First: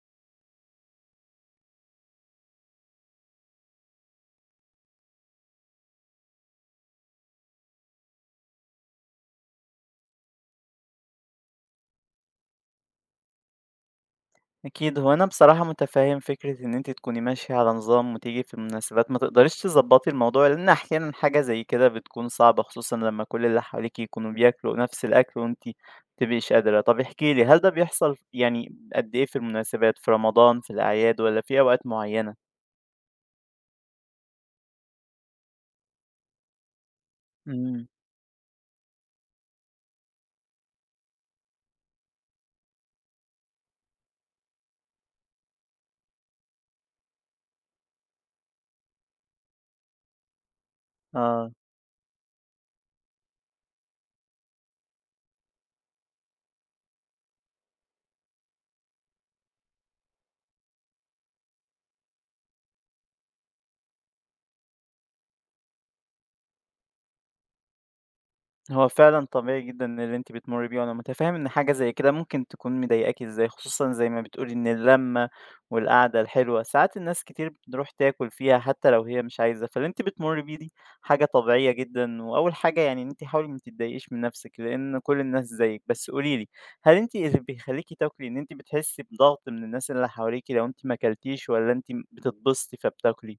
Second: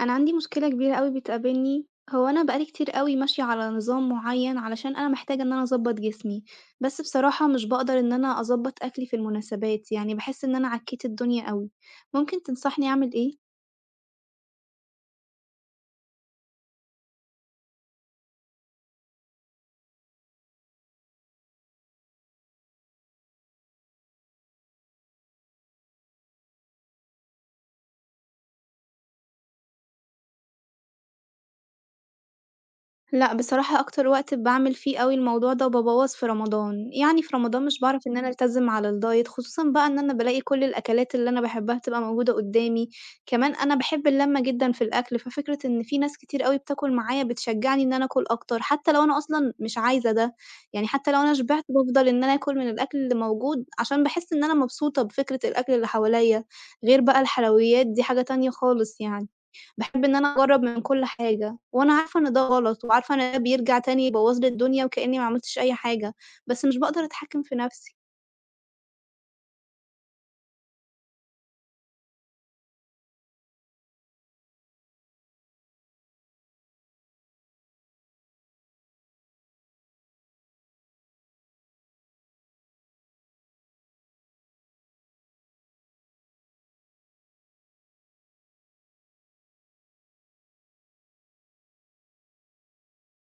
أنا عندي مشكلة كبيرة أوي بتقابلني، هو أنا بقى لي كتير أوي ماشية على نظام معين علشان أنا محتاجة إن أنا أضبّط جسمي، بس بصراحة مش باقدر إن أنا أضبّط أكلي في المناسبات، يعني باحس إن أنا عكيت الدنيا أوي، ممكن تنصحني أعمل إيه؟ أكيد هو أنا بصراحة متفهم فكرة إن أنتِ تكوني ماشية على نظام وتيجي في المناسبات ما تقدريش تضبطي الموضوع، لأن أحيانًا حاجة زي كده بتكون صعبة، خصوصًا لما كل اللي حواليكِ يكونوا بياكلوا نفس الأكل وأنتِ ما بتبقيش قادرة. طب احكِ لي، هل ده بيحصل يعني قد إيه في المناسبات، في رمضان، في الأعياد والّا في أوقات معينة؟ لأ، بصراحة أكتر وقت باعمل فيه أوي الموضوع ده وبابوّظ في رمضان، يعني في رمضان مش إمم، باعرف إن أنا ألتزم على الdiet، خصوصًا بقى إن أنا بالاقي كل الأكلات اللي أنا باحبها بتبقى موجودة قدّامي. كمان أنا باحب اللمّة جدًا في الأكل، ففكرة إن في ناس كتير أوي بتاكل معايا بتشجّعني إن أنا آكل أكتر، حتى لو أنا أصلًا مش عايزة ده. يعني حتى لو أنا آه. شبعت بافضل إن أنا آكل من الأكل اللي موجود عشان باحس إن أنا مبسوطة بفكرة الأكل اللي حواليّا. غير بقى الحلويات دي حاجة تانية خالص يعني. باحب إن أنا أجرّب من كل حاجة، وأنا عارفة إن ده غلط، وعارفة إن ده بيرجع تاني يبوّظ لي الدنيا وكإني ما عملتش أي حاجة، بس مش باقدر أتحكّم في نَفْسي. هو فعلًا طبيعي جدًا اللي أنتِ بتمُرّي بيه، وأنا متفهّم إن حاجة زي كده ممكن تكون مضايقاكِ إزاي، خصوصًا زي ما بتقولي إن اللمة والقعدة الحلوة، ساعات الناس كتير بتروح تاكل فيها حتى لو هي مش عايزة، فاللي أنتِ بتمُرّي بيه دي حاجة طبيعية جدًا، وأول حاجة يعني إن أنتِ حاولي ما تتضايقيش من نَفْسِك، لإن كل الناس زيِّك. بس قولي لي، هل أنتِ اللي بيخلّيكِ تاكلي إن أنتِ بتحسّي بضغط من الناس اللي حواليكِ لو أنتِ ما كلتيش والّا أنتِ بتتبسطي فبتاكلي؟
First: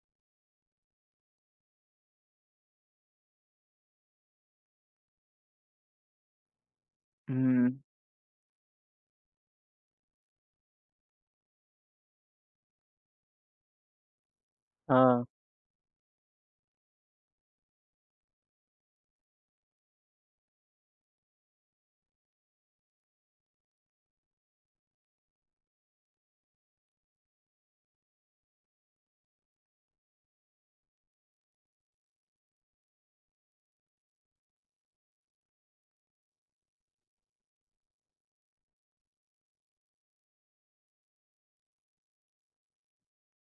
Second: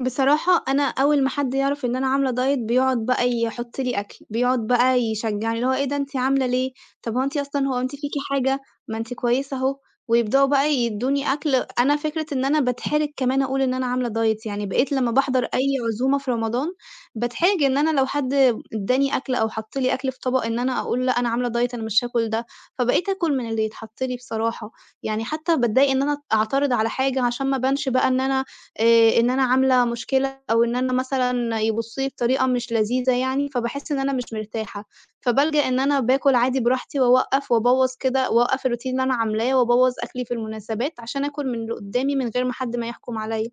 بصراحة أنا أول ما حد يعرف إن أنا عاملة دايت بيقعد بقى يحط لي أكل، بيقعد بقى يشجعني اللي هو: إيه ده، أنتِ عاملة ليه؟ طب هو أنتِ أصلًا، هو إمم، أنتِ فيكِ حاجة؟ ما أنتِ كويسة أهو. ويبدأوا بقى يدوني أكل. أنا فكرة إن أنا باتحرج كمان أقول إن أنا عاملة دايت، يعني بقيت لمّا آه. باحضر أي عزومة في رمضان باتحرج إن أنا لو حد ادّاني أكل أو حط لي أكل في طبق إن أنا أقول: لأ أنا عاملة دايت، أنا مش هاكل ده. فبقيت آكل من اللي يتحط لي بصراحة. يعني حتى باتضايق إن أنا أعترض على حاجة عشان ما أبانش بقى إن أنا عاملة مشكلة، أو إن أنا مثلًا يبُصّوا لي بطريقة مش لذيذة يعني، فباحس إن أنا مش مرتاحة. فبالجأ إن أنا باكل عادي براحتي، وأوقّف وأبوّظ كده، وأوقّف الroutine اللي أنا عاملاه، وأبوّظ أكلي في المناسبات عشان آكل من اللي قدّامي من غير ما حد ما يحكم عليّا.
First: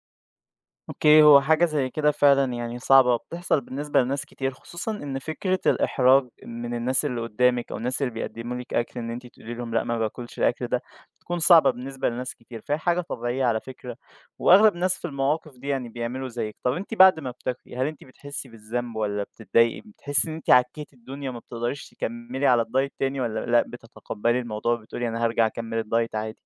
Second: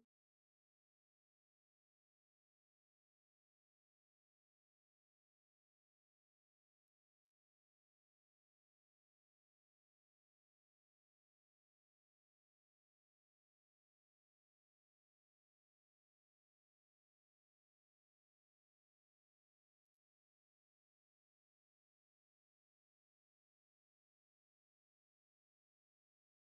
اوكي هو حاجة زي كده فعلا يعني صعبة بتحصل بالنسبة لناس كتير، خصوصا ان فكرة الاحراج من الناس اللي قدامك او الناس اللي بيقدموا لك اكل ان انت تقولي لهم لا ما باكلش الاكل ده بتكون صعبة بالنسبة لناس كتير، فهي حاجة طبيعية على فكرة. واغلب الناس في المواقف دي يعني بيعملوا زيك. طب انت بعد ما بتاكلي هل انت بتحسي بالذنب ولا بتتضايقي، بتحسي ان انت عكيتي الدنيا ما بتقدريش تكملي على الدايت تاني، ولا لا بتتقبلي الموضوع بتقولي انا هرجع اكمل الدايت عادي؟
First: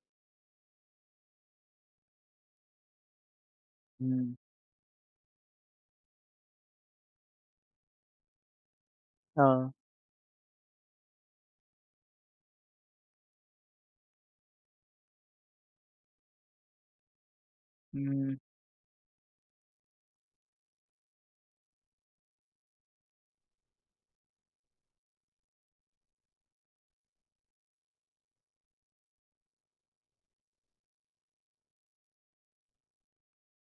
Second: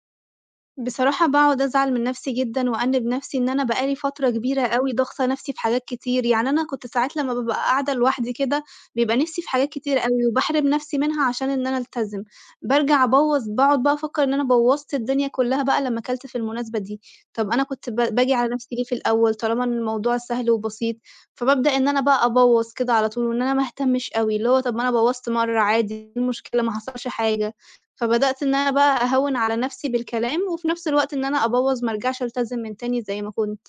بصراحة باقعد أزعل من نَفْسي جدًا، وأأنِّب نَفْسي إن أنا بقى لي فترة مم. كبيرة أوي ضاغطة نَفْسي في حاجات كتير، يعني أنا كنت ساعات لمّا بابقى قاعدة لوحدي كده، بيبقى نِفْسي في حاجات اه. كتير أوي وباحرم نَفْسي منها عشان إن أنا ألتزم، بارجع أبوّظ. باقعد بقى أفكّر إن أنا بوّظت الدنيا كُلّها بقى لمّا كَلت في المناسبة دي. طَب أنا كنت باجي مم. على نَفْسي ليه في الأول طالما إن الموضوع سهل وبسيط؟ فبابدأ إن أنا بقى أبوّظ كده على طول، وإن أنا ما أهتمش أوي، اللي هو طَب ما أنا بوّظت مرّة عادي، إيه المشكلة؟ ما حصلش حاجة. فبدأت إن أنا بقى أهوّن على نَفْسي بالكلام، وفي نَفْس الوقت إن أنا أبوّظ ما ارجعش ألتزم من تاني زي ما كنت.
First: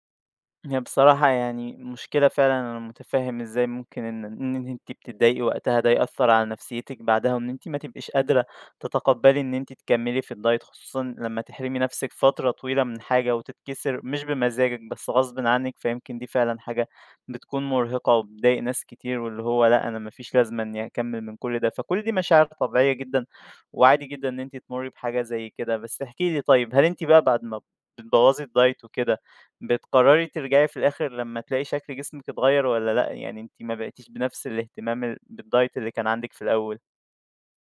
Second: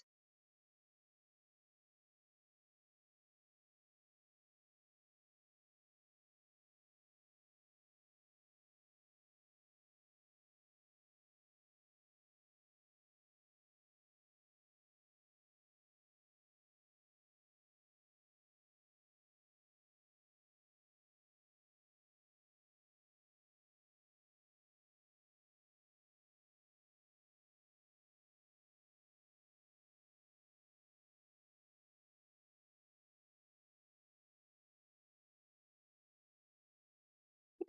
هي بصراحة يعني مشكلة فعلًا، أنا متفهم إزاي ممكن إن أنتِ بتتضايقي وقتها ده يأثّر على نفسيتِك بعدها، وإن أنتِ ما تبقيش قادرة تتقبّلي إن أنتِ تكمّلي في الdiet، خصوصًا لمّا تحرمي نفسِك فترة طويلة من حاجة وتتكسر مش بمزاجِك بس غصبٍ عنِّك، فيمكن دي فعلًا حاجة بتكون مرهقة وبتضايق ناس كتير، واللي هو لأ أنا ما فيش لازمة إني أكمّل من كل ده، فكل دي مشاعر طبيعية جدًا، وعادي جدًا إن أنتِ تمُرّي بحاجة زي كده. بس احكي لي طيب، هل أنتِ بقى بعد ما بتبوّظي الdiet وكده بتقرري ترجعي في الآخر لمّا تلاقي شكل جسمِك اتغيّر والّا لأ، يعني أنتِ ما بقيتيش بنفس الاهتمام بالdiet اللي كان عندِك في الأول؟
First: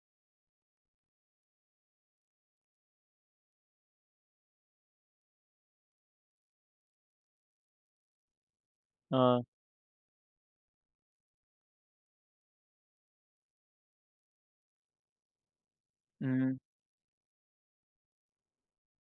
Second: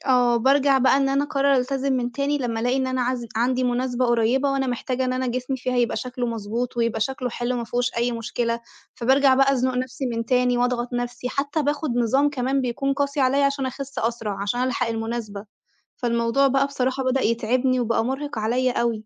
آه، بارجع بقى إن أنا أقرّر ألتزم من تاني لمّا ألاقي إن أنا عندي مناسبة قريّبة وأنا محتاجة إن أنا جسمي فيها يبقى شكله مضبوط ويبقى شكله حلو ما فيهوش أي مشكلة. فبارجع آه. بقى أزنُق نَفْسي من تاني وأضغط نَفْسي، حتّى باخُد نظام كمان بيكون قاسي عليّا عشان أخِس أسرع، عشان ألحق المناسبة. فالموضوع إمم. بقى بصراحة بدأ يتعبني وبقى مُرهِق عليّا أوي.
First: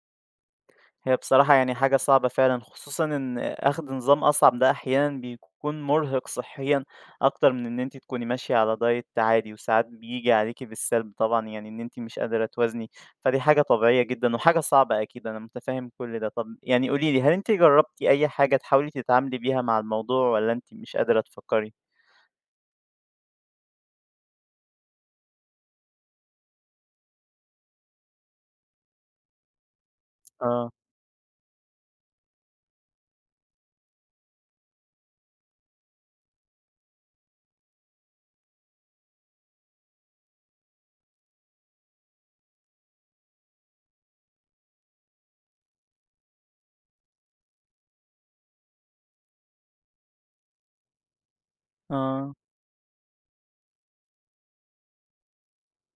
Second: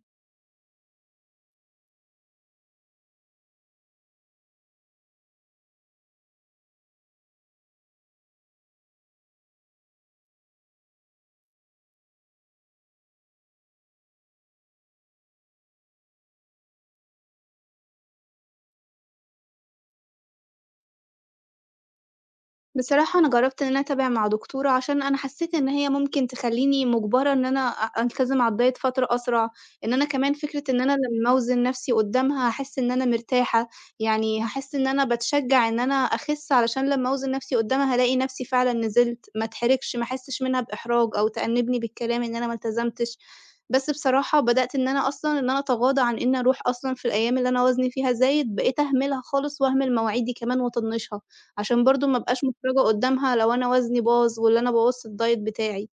هي بصراحة يعني حاجة صعبة فعلًا، خصوصًا إن أخْد نظام أصعب ده أحيانًا بيكون مرهق صحيًا أكتر من إن أنتِ تكوني ماشية على diet عادي، وساعات بييجي عليكِ بالسلب طبعًا، يعني إن أنتِ مش قادرة توازني، فدي حاجة طبيعية جدًا وحاجة صعبة أكيد، أنا متفهِّم كل ده. طَب يعني قولي لي، هل أنتِ جرّبتِ أي حاجة تحاولي تتعاملي بيها مع الموضوع والّا أنتِ مش قادرة تفكّري؟ بصراحة أنا جرّبت إن أنا أتابع مع دكتورة، عشان أنا حسّيت إن هي ممكن تخلّيني مُجبرة إن أنا ألتزم على الdiet فترة أسرع، إن أنا كمان فكرة آه. إن أنا لمّا أوزن نَفْسي قُدّامها هاحس إن أنا مرتاحة. يعني هاحس إن أنا باتشجّع إن أنا أخِس، علشان لمّا أوزن نَفْسي قُدّامها هالاقي نَفْسي فعلًا نزلت، ما اتحرجش، ما أحسّش منها بإحراج أو تأنّبني بالكلام إن أنا ما التزمتش. بس بصراحة بدأت إن أنا أصلًا إن أنا أتغاضى عن إنّي أروح أصلًا في الأيام اللي أنا وزني فيها زايد، بقيت أهملها خالص، وأهمل مواعيدي كمان وأطنّشها، عشان برضه ما آه، ابقاش محرجة قدّامها لو أنا وزني باظ، والّا أنا بوّظت الدايت بتاعي.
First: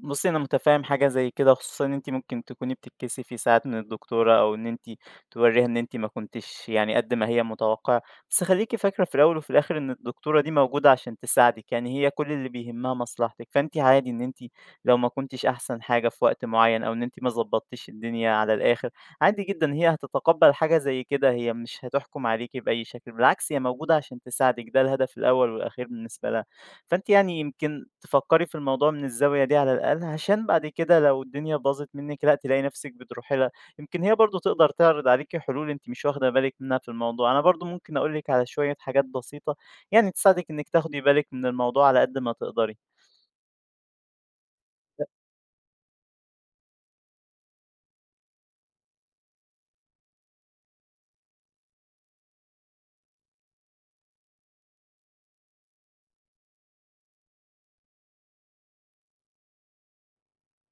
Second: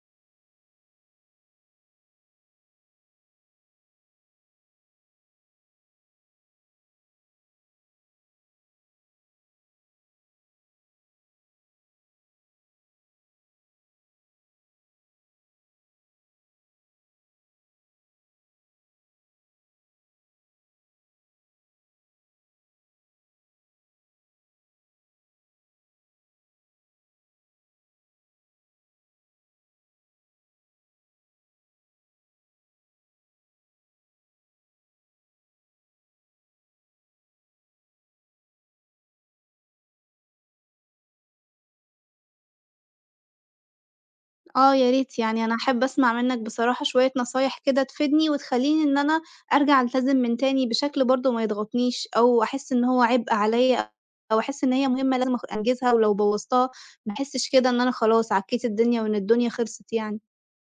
بُصّي أنا متفهم حاجة زي كده، خصوصًا إن أنتِ ممكن تكوني بتتكسفي ساعات من الدكتورة، أو إن أنتِ تورّيها إن أنتِ ما كنتيش يعني قد ما هي متوقعة، بس خليكِ فاكرة في الأول وفي الآخر إن الدكتورة دي موجودة عشان تساعدِك، يعني هي كل اللي بيهمها مصلحتِك، فأنتِ عادي إن أنتِ لو ما كنتيش أحسن حاجة في وقت معيّن، أو إن أنتِ ما ضبطتيش الدنيا على الآخر، عادي جدًا هي هتتقبّل حاجة زي كده، هي مش هتحكم عليكِ بأي شكل، بالعكس هي موجودة عشان تساعدِك، ده الهدف الأول والأخير بالنسبة لها. فأنتِ يعني يمكن تفكّري في الموضوع من الزاوية دي على الأقل، عشان بعد كده لو الدنيا باظت منِّك، لأ تلاقي نفسِك بتروحي لها. يمكن هي برضه تقدر تعرض عليكِ حلول أنتِ مش واخدة بالِك منها في الموضوع. أنا برضه ممكن أقول لِك على شوية حاجات بسيطة، يعني تساعدِك إنِّك تاخدي بالِك من الموضوع على قد ما تقدري. آه، يا ريت يعني، أنا أحب أسمع منّك بصراحة شوية نصايح كده تفيدني، وتخلّيني إن أنا أرجع ألتزم من تاني بشكل برضه ما يضغطنيش، أو أحس إن هو عبء عليَّ، أو أحس إن هي مهمة لازم أنجزها، ولو بوّظتها ما احسش كده إن أنا خلاص عكيت الدنيا وإن الدنيا خلصت يعني.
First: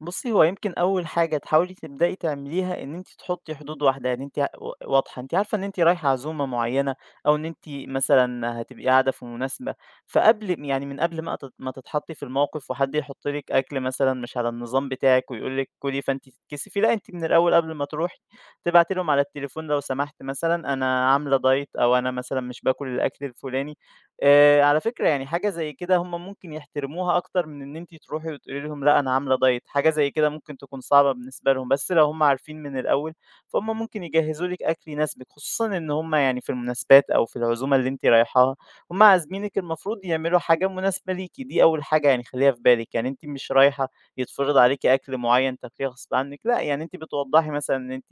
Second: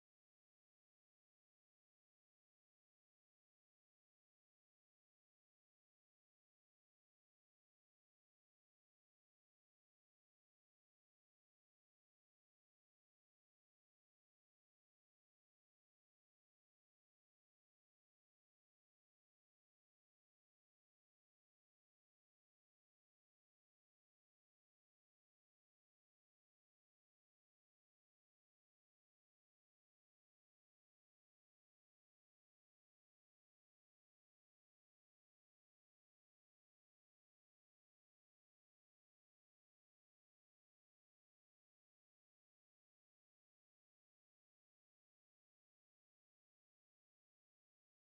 بُصّي، هو يمكن أول حاجة تحاولي تبدئي تعمليها إن أنتِ تحطّي حدود واضحة، يعني أنتِ واضحة، أنتِ عارفة إن أنتِ رايحة عزومة معيّنة أو إن أنتِ مثلًا هتبقي قاعدة في مناسبة، فقبل يعني من قبل ما ما تتحطّي في الموقف وحد يحط لِك أكل مثلًا مش على النظام بتاعِك ويقول لِك كُلي فأنتِ تتكسفي، لأ، أنتِ من الأول قبل ما تروحي تبعتي لهم على التليفون لو سمحت مثلًا أنا عاملة diet أو أنا مثلًا مش باكل الأكل الفلاني. على فكرة يعني حاجة زي كده هم ممكن يحترموها أكتر من إن أنتِ تروحي وتقولي لهم لأ أنا عاملة diet، حاجة زي كده ممكن تكون صعبة بالنسبة لهم، بس لو هم عارفين من الأول، فهم ممكن يجهّزوا لِك أكل يناسبِك، خصوصًا إن هم يعني في المناسبات أو في العزومة اللي أنتِ رايحاها، هم عازمينِك المفروض يعملوا حاجة مناسبة ليكِ، دي أول حاجة يعني خلّيها في بالِك، يعني أنتِ مش رايحة يتفرض عليكِ أكل معيّن تاكليه غصب عنِّك، لأ يعني أنتِ بتوضّحي مثلًا إن أنتِ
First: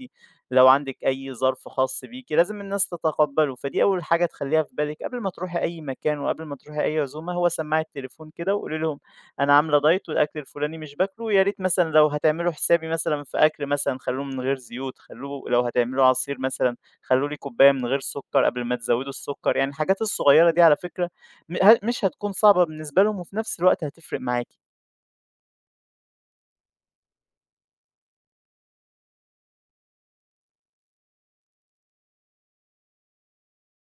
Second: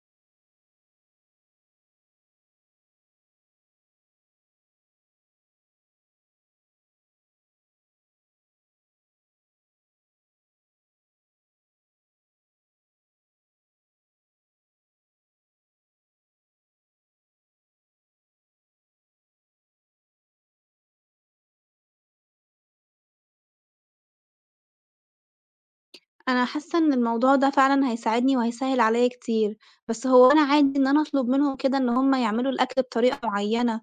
لو عندِك أي ظرف خاص بيكِ لازم الناس تتقبّله، فدي أول حاجة تخلّيها في بالِك قبل ما تروحي أي مكان وقبل ما تروحي أي عزومة، هو سماعة تليفون كده وقولي لهم أنا عاملة دايت والأكل الفلاني مش باكله، يا ريت مثلًا لو هتعملوا حسابي مثلًا في أكل مثلًا خلّوه من غير زيوت، خلّوه لو هتعملوا عصير مثلًا خلّوا لي كوباية من غير سُكّر قبل ما تزوّدوا السُكّر، يعني الحاجات الصغيّرة دي على فكرة م ه مش هتكون صعبة بالنسبة لهم وفي نفس الوقت هتفرق معاكِ. أنا حاسة إن الموضوع ده فعلًا هيساعدني وهيسهّل عليَّ كتير، بس هو أنا عادي إن أنا أطلب منهم كده إن هم يعملوا الأكل بطريقة معيّنة؟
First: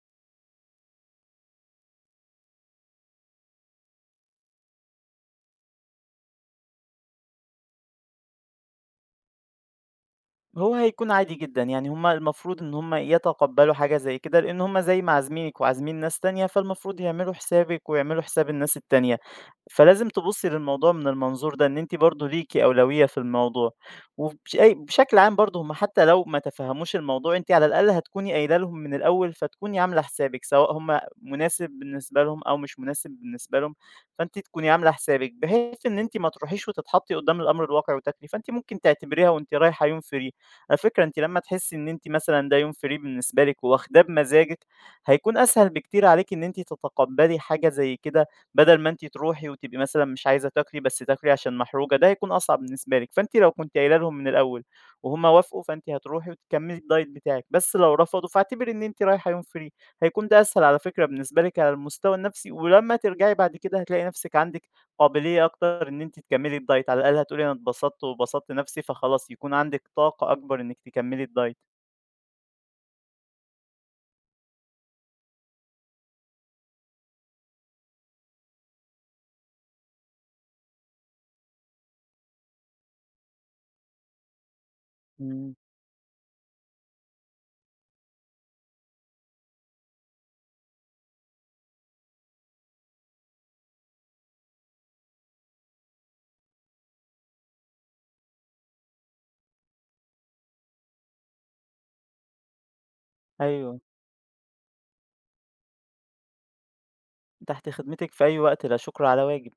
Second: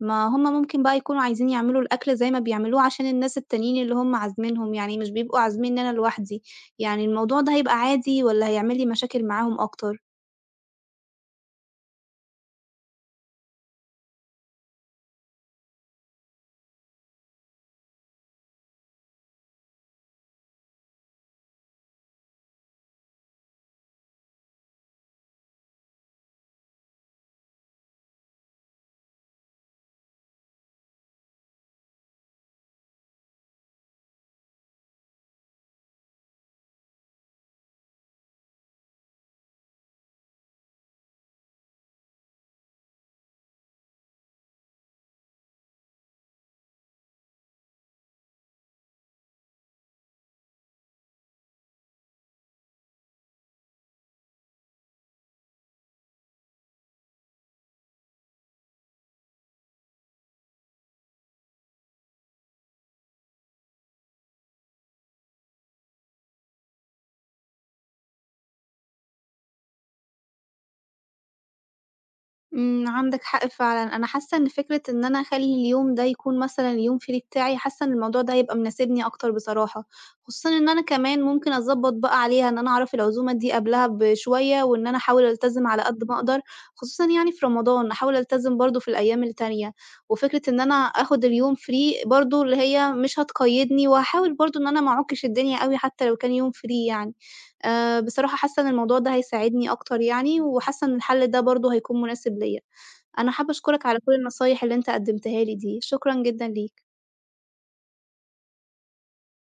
ما هم ممكن بقى يكونوا عايزين يعملوا الأكل زي ما بيعملوه عشان الناس التانيين اللي هم عازمينهم، يعني مش بيبقوا عازمين إن أنا لوحدي. يعني الموضوع ده هيبقى عادي والّا هيعمل لي مشاكل معاهم أكتر؟ هو هيكون عادي جدًا، يعني هُم المفروض إن هُم يتقبّلوا حاجة زي كده، لإن هُم زي ما عازمينِك وعازمين ناس تانية، فالمفروض يعملوا حسابِك ويعملوا حساب الناس التانية، فلازم تبُصّي للموضوع من المنظور ده، إن أنتِ برضه ليكِ أولوية في الموضوع، أي بشكل عام برضه هُم حتى لو ما تفهّموش الموضوع، أنتِ على الأقل هتكوني قايلة لهم من الأول، فتكوني عاملة حسابِك، سواء هُم مناسب بالنسبة لهم أو مش مناسب بالنسبة لهم، فأنتِ تكوني عاملة حسابِك، بحيث إن أنتِ ما تروحيش وتتحطّي قدّام الأمر الواقع وتاكلي، فأنتِ ممكن تعتبريها وأنتِ رايحة يوم free. على فكرة أنتِ لمّا تحسّي إن أنتِ مثلًا ده يوم free بالنسبة لِك وواخداه بمزاجِك، هيكون أسهل بكتير عليكِ إن أنتِ تتقبّلي حاجة زي كده، بدل ما أنتِ تروحي وتبقي مثلًا مش عايزة تاكلي، بس تاكلي عشان محروجة، ده هيكون أصعب بالنسبة لِك. فأنتِ لو كنتِ قايلة لهم من الأول وهُم وافقوا، فأنتِ هتروحي وتكمّلي الdiet بتاعِك، بس لو رفضوا فاعتبري إن أنتِ رايحة يوم free، هيكون ده أسهل على فكرة بالنسبة لِك على المستوى النفسي، ولمّا ترجعي بعد كده هتلاقي نفسِك عندِك قابلية أكتر إن أنتِ تكمّلي الdiet، على الأقل هتقولي أنا اتبسطت وبسطت نَفْسي، فخلاص يكون عندِك طاقة أكبر إنِّك تكمّلي الdiet. عندك حق فعلًا. أنا حاسة إن فكرة إن أنا أخلّي اليوم ده يكون مثلًا اليوم free بتاعي، حاسة إن الموضوع ده هيبقى مناسبني أكتر بصراحة، خصوصًا إن أنا كمان ممكن أضبّط بقى عليها إن أنا أعرف العزومة دي قبلها بشوية، وإن أنا أحاول إمم. ألتزم على قد ما أقدر. خصوصًا يعني في رمضان، أحاول ألتزم برضه في الأيام التانية، وفكرة إن أنا آخُد اليوم free برضه اللي هي مش هتقيدني، وهاحاول برضه إن أنا ما أعُكِّش الدنيا أوي حتى لو كان يوم free يعني. بصراحة حاسة إن الموضوع ده هيساعدني أكتر يعني، وحاسة إن الحل ده برضه هيكون مناسب ليّا. أنا حابة أيوه، أشكرك على كل النصايح اللي أنت قدّمتها لي دي، شكرًا جدًا ليك. تحت خدمتِك في أي وقت، لا شُكر على واجب.